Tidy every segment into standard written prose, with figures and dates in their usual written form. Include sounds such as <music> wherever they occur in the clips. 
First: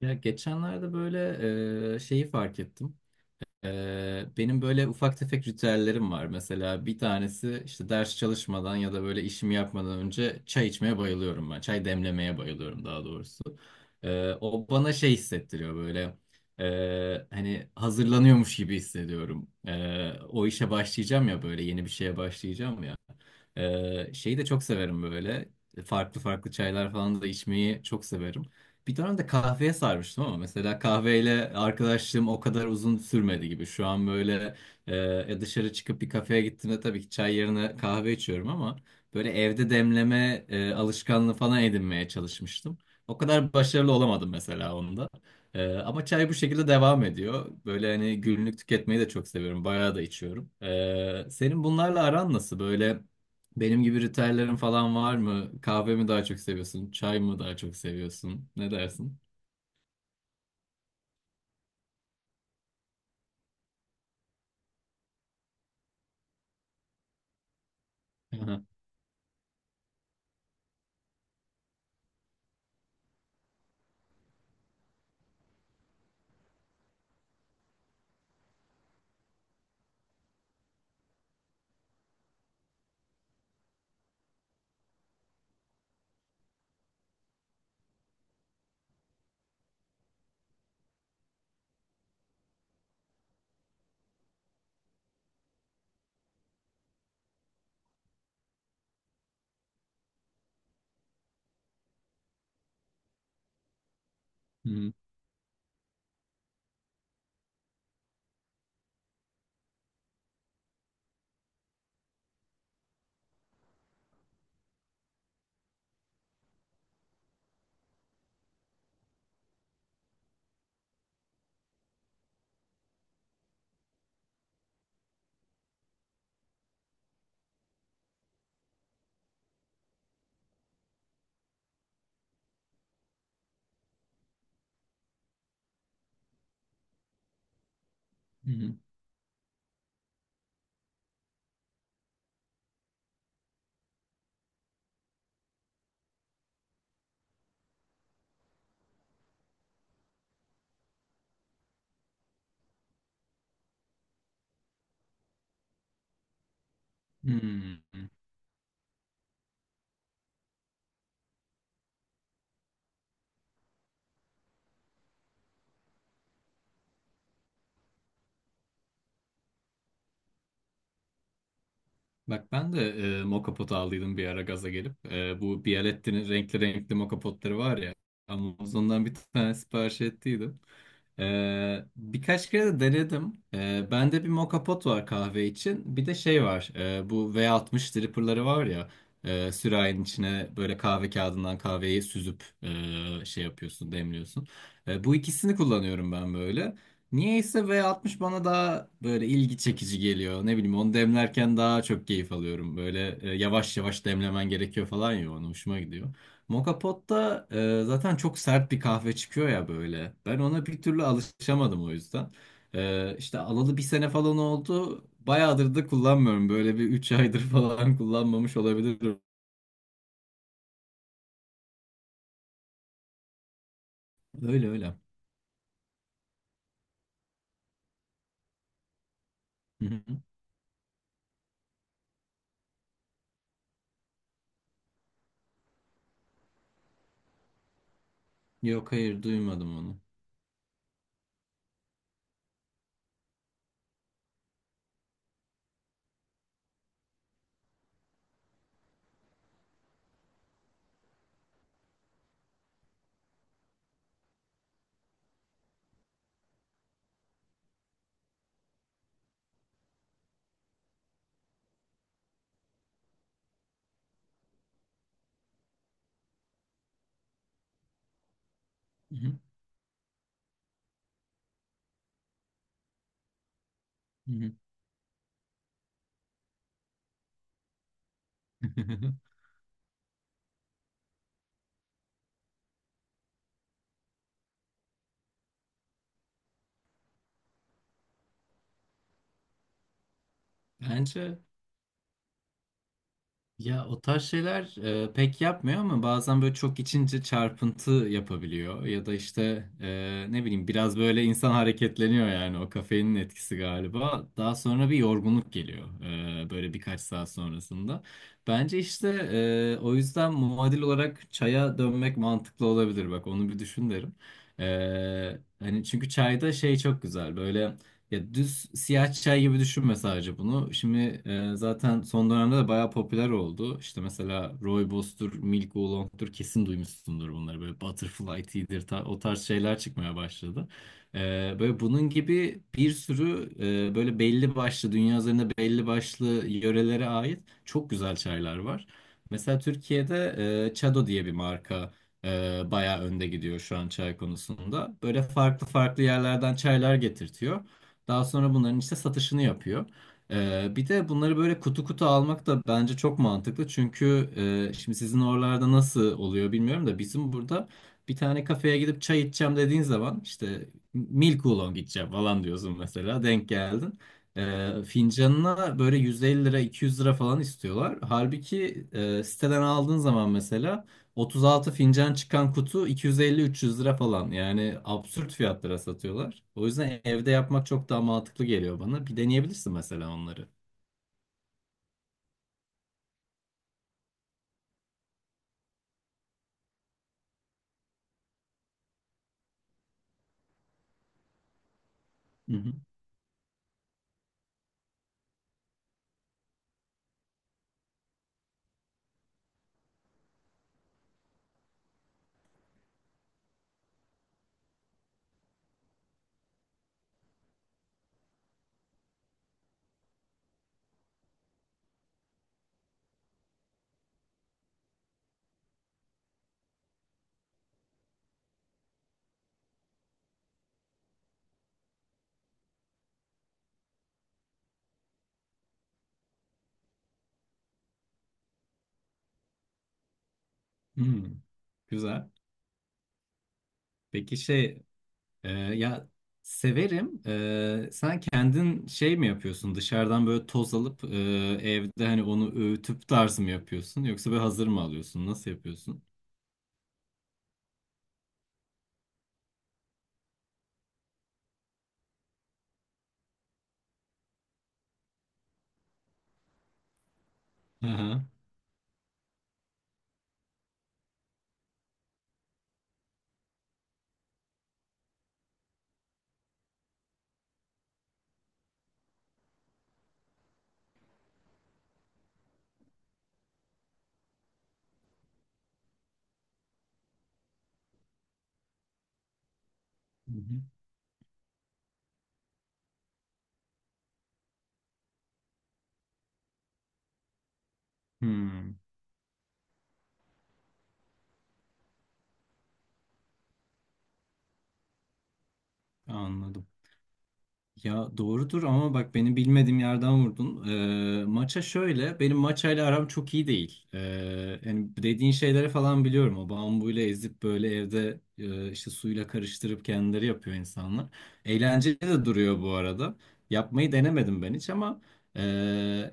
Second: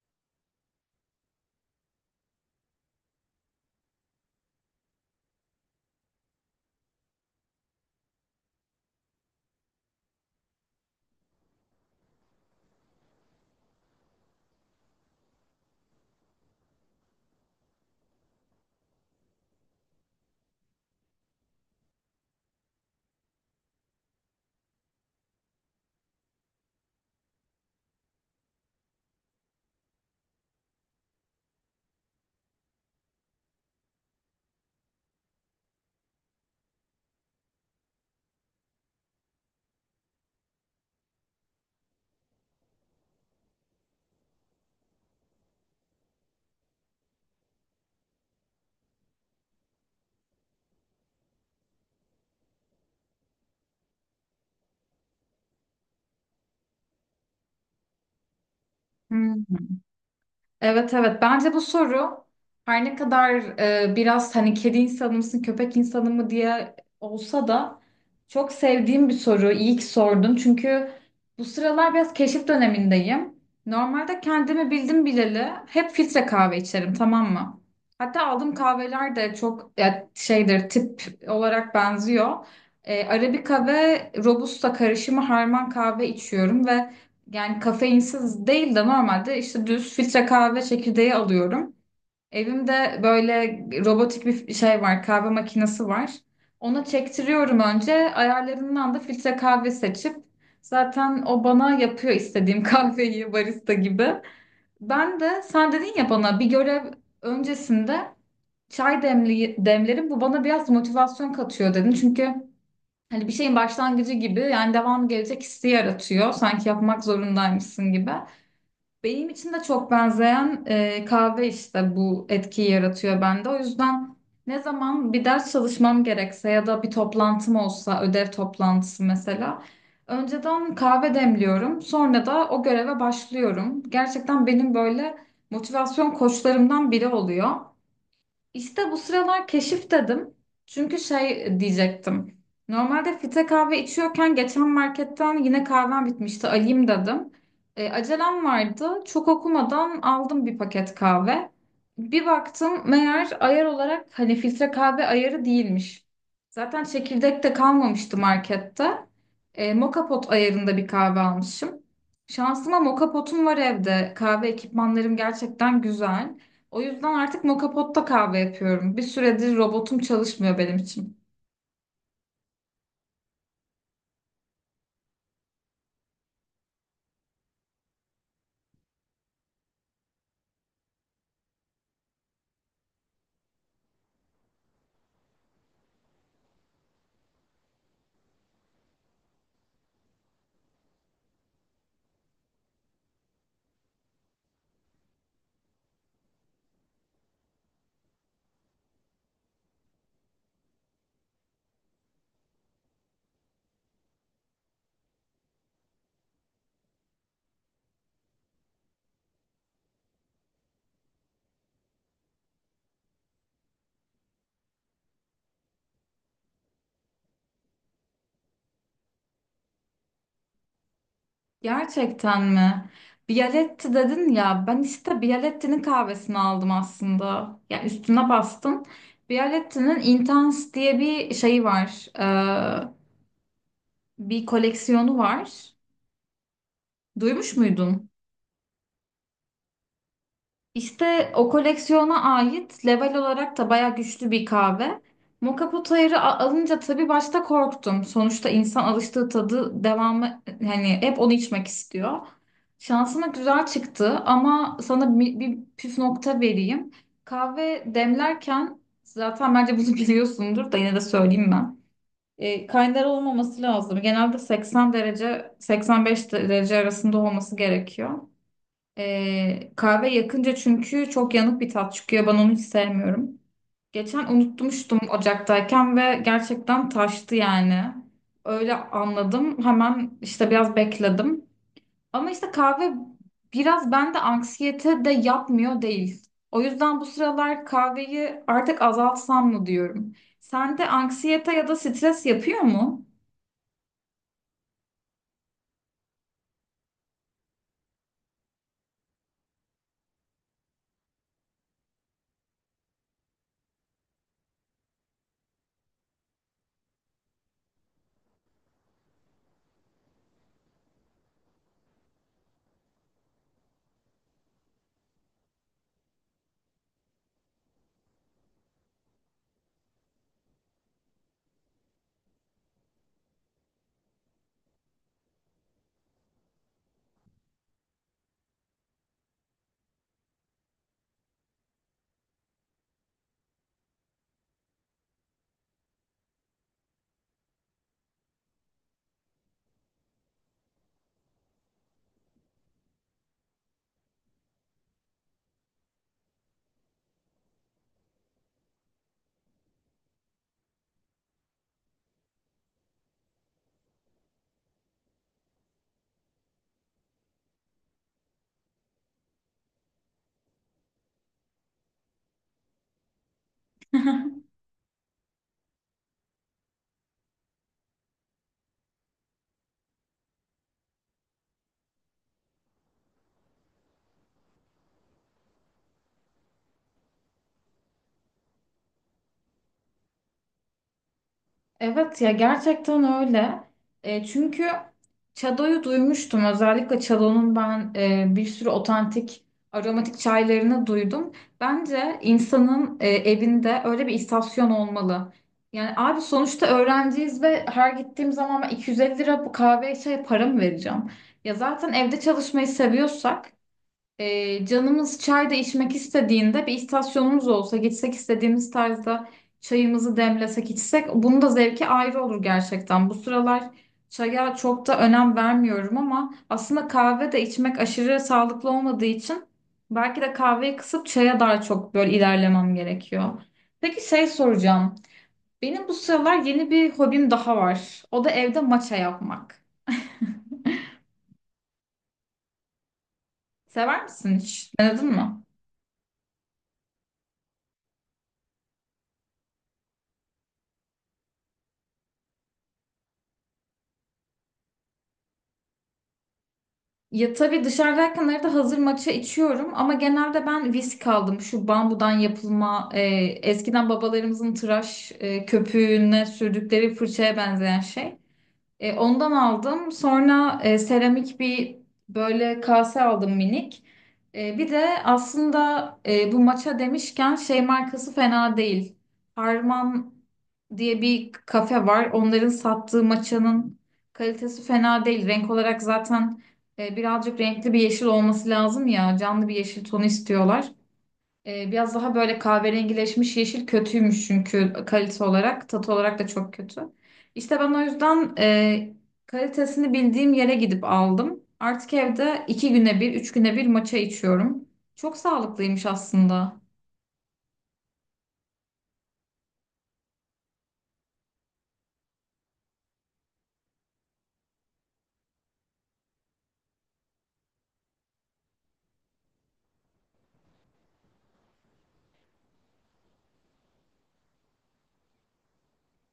Ya geçenlerde böyle şeyi fark ettim. Benim böyle ufak tefek ritüellerim var. Mesela bir tanesi işte ders çalışmadan ya da böyle işimi yapmadan önce çay içmeye bayılıyorum ben. Çay demlemeye bayılıyorum daha doğrusu. O bana şey hissettiriyor böyle. Hani hazırlanıyormuş gibi hissediyorum. O işe başlayacağım ya, böyle yeni bir şeye başlayacağım ya. Şeyi de çok severim böyle. Farklı farklı çaylar falan da içmeyi çok severim. Bir dönem de kahveye sarmıştım ama mesela kahveyle arkadaşlığım o kadar uzun sürmedi gibi. Şu an böyle e, e, dışarı çıkıp bir kafeye gittiğimde tabii ki çay yerine kahve içiyorum ama böyle evde demleme alışkanlığı falan edinmeye çalışmıştım. O kadar başarılı olamadım mesela onda. Ama çay bu şekilde devam ediyor. Böyle hani günlük tüketmeyi de çok seviyorum. Bayağı da içiyorum. Senin bunlarla aran nasıl? Böyle benim gibi ritüellerin falan var mı? Kahve mi daha çok seviyorsun? Çay mı daha çok seviyorsun? Ne dersin? Hmm, evet evet bence bu soru her ne kadar biraz hani kedi insanı mısın köpek insanı mı diye olsa da çok Aha. sevdiğim bir soru. İyi ki sordun, çünkü bu sıralar biraz keşif dönemindeyim. Normalde kendimi bildim bileli hep filtre kahve içerim, tamam mı? Hatta aldığım kahveler de çok ya, şeydir tip olarak benziyor. Arabika ve Robusta karışımı harman kahve içiyorum ve yani kafeinsiz değil de normalde işte düz filtre kahve çekirdeği alıyorum. Evimde böyle robotik bir şey var, kahve makinesi var. Ona çektiriyorum önce. Ayarlarından da filtre kahve seçip zaten o bana yapıyor istediğim <laughs> kahveyi barista gibi. Hı hı. Ben de sen dedin ya, bana bir görev öncesinde çay demlerim, bu bana biraz motivasyon katıyor dedin. Çünkü hani bir şeyin başlangıcı gibi, yani devam gelecek hissi yaratıyor. Sanki yapmak zorundaymışsın gibi. Benim için de çok benzeyen kahve işte bu etkiyi yaratıyor bende. O yüzden ne zaman bir ders çalışmam gerekse ya da bir toplantım olsa, ödev toplantısı mesela, önceden kahve demliyorum. Sonra da o göreve başlıyorum. Gerçekten benim böyle motivasyon koçlarımdan biri oluyor. İşte bu sıralar keşif dedim. Çünkü şey diyecektim. Normalde filtre kahve içiyorken geçen marketten yine kahvem bitmişti, alayım dedim. Acelem vardı. Çok okumadan aldım bir paket kahve. Bir baktım, meğer ayar olarak hani filtre kahve ayarı değilmiş. Zaten Hı çekirdek de hı. kalmamıştı markette. Moka pot ayarında bir kahve almışım. Şansıma moka potum var evde. Kahve ekipmanlarım gerçekten güzel. O yüzden artık moka potta kahve yapıyorum. Bir süredir robotum çalışmıyor benim için. Bak ben de mokapot aldıydım bir ara gaza gelip. Bu Bialetti'nin renkli renkli mokapotları var ya. Amazon'dan bir tane sipariş ettiydim. Birkaç kere de denedim. Bende bir mokapot var kahve için. Bir de şey var. Bu V60 dripper'ları var ya. Sürahinin içine böyle kahve kağıdından kahveyi süzüp şey yapıyorsun, demliyorsun. Bu ikisini kullanıyorum ben böyle. Niyeyse V60 bana daha böyle ilgi çekici geliyor. Ne bileyim onu demlerken daha çok keyif alıyorum. Böyle yavaş yavaş demlemen gerekiyor falan ya, ona hoşuma gidiyor. Moka Pot'ta zaten çok sert bir kahve çıkıyor ya böyle. Ben ona bir türlü alışamadım o yüzden. İşte alalı bir sene falan oldu. Bayağıdır da kullanmıyorum. Böyle bir 3 aydır <laughs> falan kullanmamış olabilirim. Gerçekten mi? Bialetti dedin ya. Öyle Ben öyle. işte Bialetti'nin kahvesini aldım aslında. Yani üstüne bastın. Hı Bialetti'nin hı. Intense diye bir şeyi var. Bir koleksiyonu var. Duymuş muydun? Yok, hayır, duymadım onu. İşte o koleksiyona ait level olarak da baya güçlü bir kahve. Moka Potayır'ı alınca tabii başta korktum. Sonuçta insan alıştığı tadı, devamı hani hep onu içmek istiyor. Şansıma güzel çıktı, ama sana bir püf nokta vereyim. Kahve demlerken zaten bence bunu <laughs> biliyorsundur da yine de söyleyeyim ben. Kaynar olmaması lazım. Genelde 80 derece 85 derece arasında olması gerekiyor. Hı hı. Kahve yakınca çünkü çok yanık bir tat çıkıyor. Ben onu hiç sevmiyorum. Geçen Hı hı. unutmuştum ocaktayken ve gerçekten taştı yani. Öyle anladım. Hemen işte biraz bekledim. Ama işte kahve biraz bende anksiyete de yapmıyor değil. O yüzden bu sıralar kahveyi artık azaltsam mı diyorum. <laughs> Sende Bence anksiyete ya da stres yapıyor mu? ya, o tarz şeyler pek yapmıyor ama bazen böyle çok içince çarpıntı yapabiliyor. Ya da işte ne bileyim biraz böyle insan hareketleniyor, yani o kafeinin etkisi galiba. Daha sonra bir yorgunluk geliyor böyle birkaç saat sonrasında. Bence işte o yüzden muadil olarak çaya dönmek mantıklı olabilir. Bak onu bir düşün derim. E, Hani çünkü çayda şey çok güzel böyle. Ya düz siyah çay gibi düşünme sadece bunu. Şimdi zaten son dönemde de bayağı popüler oldu. İşte mesela rooibos'tur, milk oolong'tur, kesin duymuşsundur bunları. Böyle butterfly tea'dir, o tarz şeyler çıkmaya başladı. E, Böyle bunun gibi bir sürü böyle belli başlı, dünya üzerinde belli başlı yörelere ait çok güzel çaylar var. Mesela Türkiye'de Çado diye bir marka bayağı önde gidiyor şu an çay konusunda. Böyle farklı farklı yerlerden çaylar getirtiyor. Daha sonra bunların işte satışını yapıyor. Bir de bunları böyle kutu kutu almak da bence çok mantıklı. Çünkü şimdi sizin oralarda nasıl oluyor bilmiyorum da bizim burada bir tane kafeye gidip çay içeceğim dediğin zaman işte milk oolong içeceğim falan diyorsun mesela, denk geldin. <laughs> Fincanına böyle 150 lira 200 lira falan istiyorlar. Halbuki siteden aldığın zaman mesela 36 fincan çıkan kutu 250-300 lira falan. Yani absürt fiyatlara satıyorlar. O yüzden evde yapmak çok daha mantıklı geliyor bana. Bir deneyebilirsin mesela onları. Evet ya, gerçekten öyle. Çünkü Çado'yu duymuştum. Özellikle Çado'nun ben bir sürü otantik aromatik çaylarını duydum. Bence Hı hı. insanın evinde öyle bir istasyon olmalı. Yani abi, sonuçta öğrenciyiz ve her gittiğim zaman ben 250 lira bu kahve çaya para mı vereceğim? Ya zaten evde çalışmayı seviyorsak canımız çay da içmek istediğinde bir istasyonumuz olsa, gitsek istediğimiz tarzda çayımızı demlesek içsek, bunun da zevki ayrı olur gerçekten. Bu sıralar çaya çok da önem vermiyorum, ama aslında kahve de içmek aşırı sağlıklı olmadığı için belki de kahveyi kısıp çaya daha çok böyle ilerlemem gerekiyor. Peki şey soracağım. Benim bu sıralar yeni bir hobim daha var. O da evde maça yapmak. Hmm, güzel. Sever Peki misin hiç? şey Denedin mi? Ya, severim. Sen kendin şey mi yapıyorsun? Dışarıdan böyle toz alıp evde hani onu öğütüp tarz mı yapıyorsun? Yoksa böyle hazır mı alıyorsun? Nasıl yapıyorsun? Ya tabii dışarıdayken arada hazır matcha içiyorum, ama genelde ben visk aldım. Şu bambudan yapılma, eskiden babalarımızın tıraş köpüğüne sürdükleri fırçaya benzeyen şey. Hı. Ondan aldım. Sonra seramik bir böyle kase aldım, minik. Bir de aslında bu maça demişken şey markası fena değil. Harman diye bir kafe var. Onların sattığı maçanın kalitesi fena değil. Renk olarak zaten birazcık renkli bir yeşil olması lazım ya. Canlı bir yeşil tonu Hı hı. istiyorlar. Biraz daha böyle kahverengileşmiş yeşil kötüymüş, çünkü kalite olarak, tat olarak da çok kötü. İşte ben o yüzden Hmm, kalitesini bildiğim yere gidip aldım. Artık evde iki güne bir, üç güne bir matcha içiyorum. Çok sağlıklıymış aslında. anladım. Ya doğrudur ama bak beni bilmediğim yerden vurdun. Maça şöyle, benim maçayla aram çok iyi değil. Yani dediğin şeyleri falan biliyorum. O bambuyla ezip böyle evde işte suyla karıştırıp kendileri yapıyor insanlar. Eğlenceli de duruyor bu arada. Yapmayı denemedim ben hiç ama e,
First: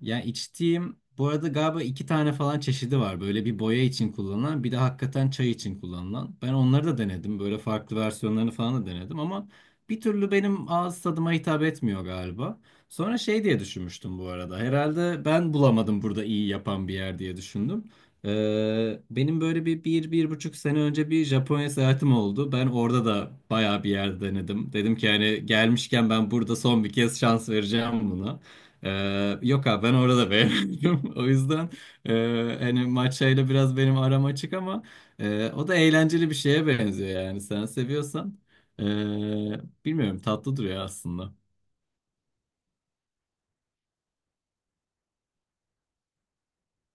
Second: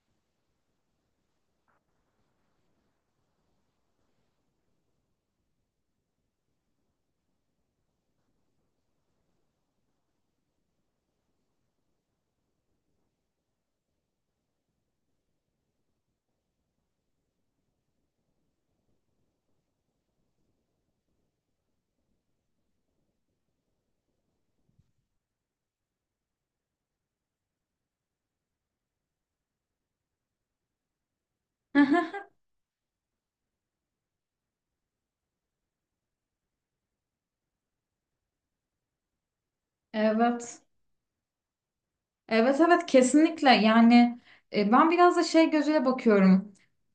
yani içtiğim bu arada galiba iki tane falan çeşidi var. Böyle bir boya için kullanılan, bir de hakikaten çay için kullanılan. Ben onları da denedim. Böyle farklı versiyonlarını falan da denedim ama bir türlü benim ağız tadıma hitap etmiyor galiba. Sonra şey diye düşünmüştüm bu arada. Herhalde ben bulamadım burada iyi yapan bir yer diye düşündüm. Benim böyle bir buçuk sene önce bir Japonya seyahatim oldu. Ben orada da bayağı bir yer denedim. Dedim ki hani gelmişken ben burada son bir kez şans vereceğim buna. Yok abi, ben orada beğenmedim. <laughs> O yüzden <laughs> hani matchayla biraz benim aram açık ama o da eğlenceli bir şeye benziyor yani, sen seviyorsan. E, Bilmiyorum, tatlı Evet. duruyor aslında. Evet evet, kesinlikle. Yani ben biraz da şey gözüyle bakıyorum.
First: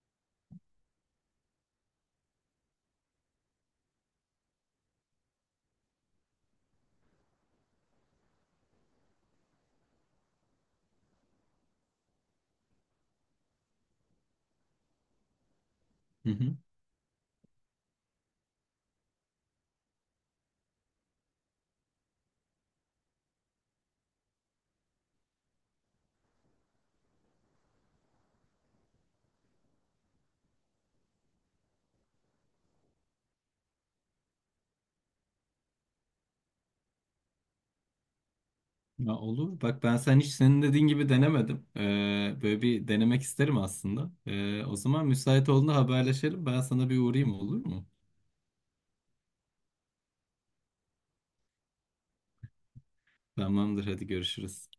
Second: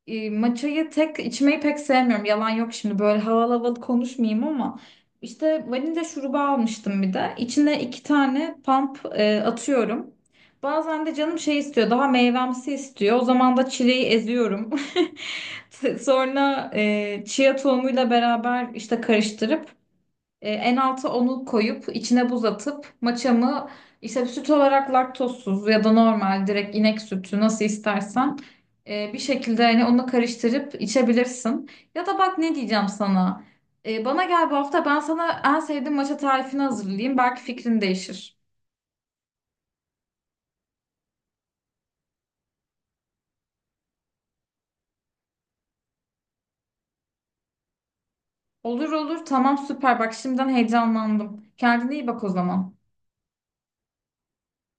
Maçayı tek içmeyi pek sevmiyorum. Yalan yok, şimdi böyle havalı havalı konuşmayayım ama işte vanilya şurubu almıştım bir de. İçine iki tane pump atıyorum. Bazen de canım şey istiyor, daha meyvemsi istiyor. O zaman da çileği eziyorum. <laughs> Hı hı. Sonra chia tohumuyla beraber işte karıştırıp en alta onu koyup içine buz atıp maçamı işte süt olarak laktozsuz ya da normal direkt inek sütü nasıl istersen bir şekilde hani onu karıştırıp içebilirsin. Ya da bak ne diyeceğim sana. Bana gel bu hafta, ben sana en sevdiğim maça tarifini hazırlayayım. Belki fikrin değişir. Ya olur. Bak ben sen hiç senin dediğin gibi denemedim. Böyle bir denemek isterim aslında. O zaman müsait olduğunda haberleşelim. Ben sana bir uğrayayım, olur mu? Olur olur, tamam, süper, bak şimdiden heyecanlandım. Kendine iyi bak o zaman. Tamamdır, hadi görüşürüz.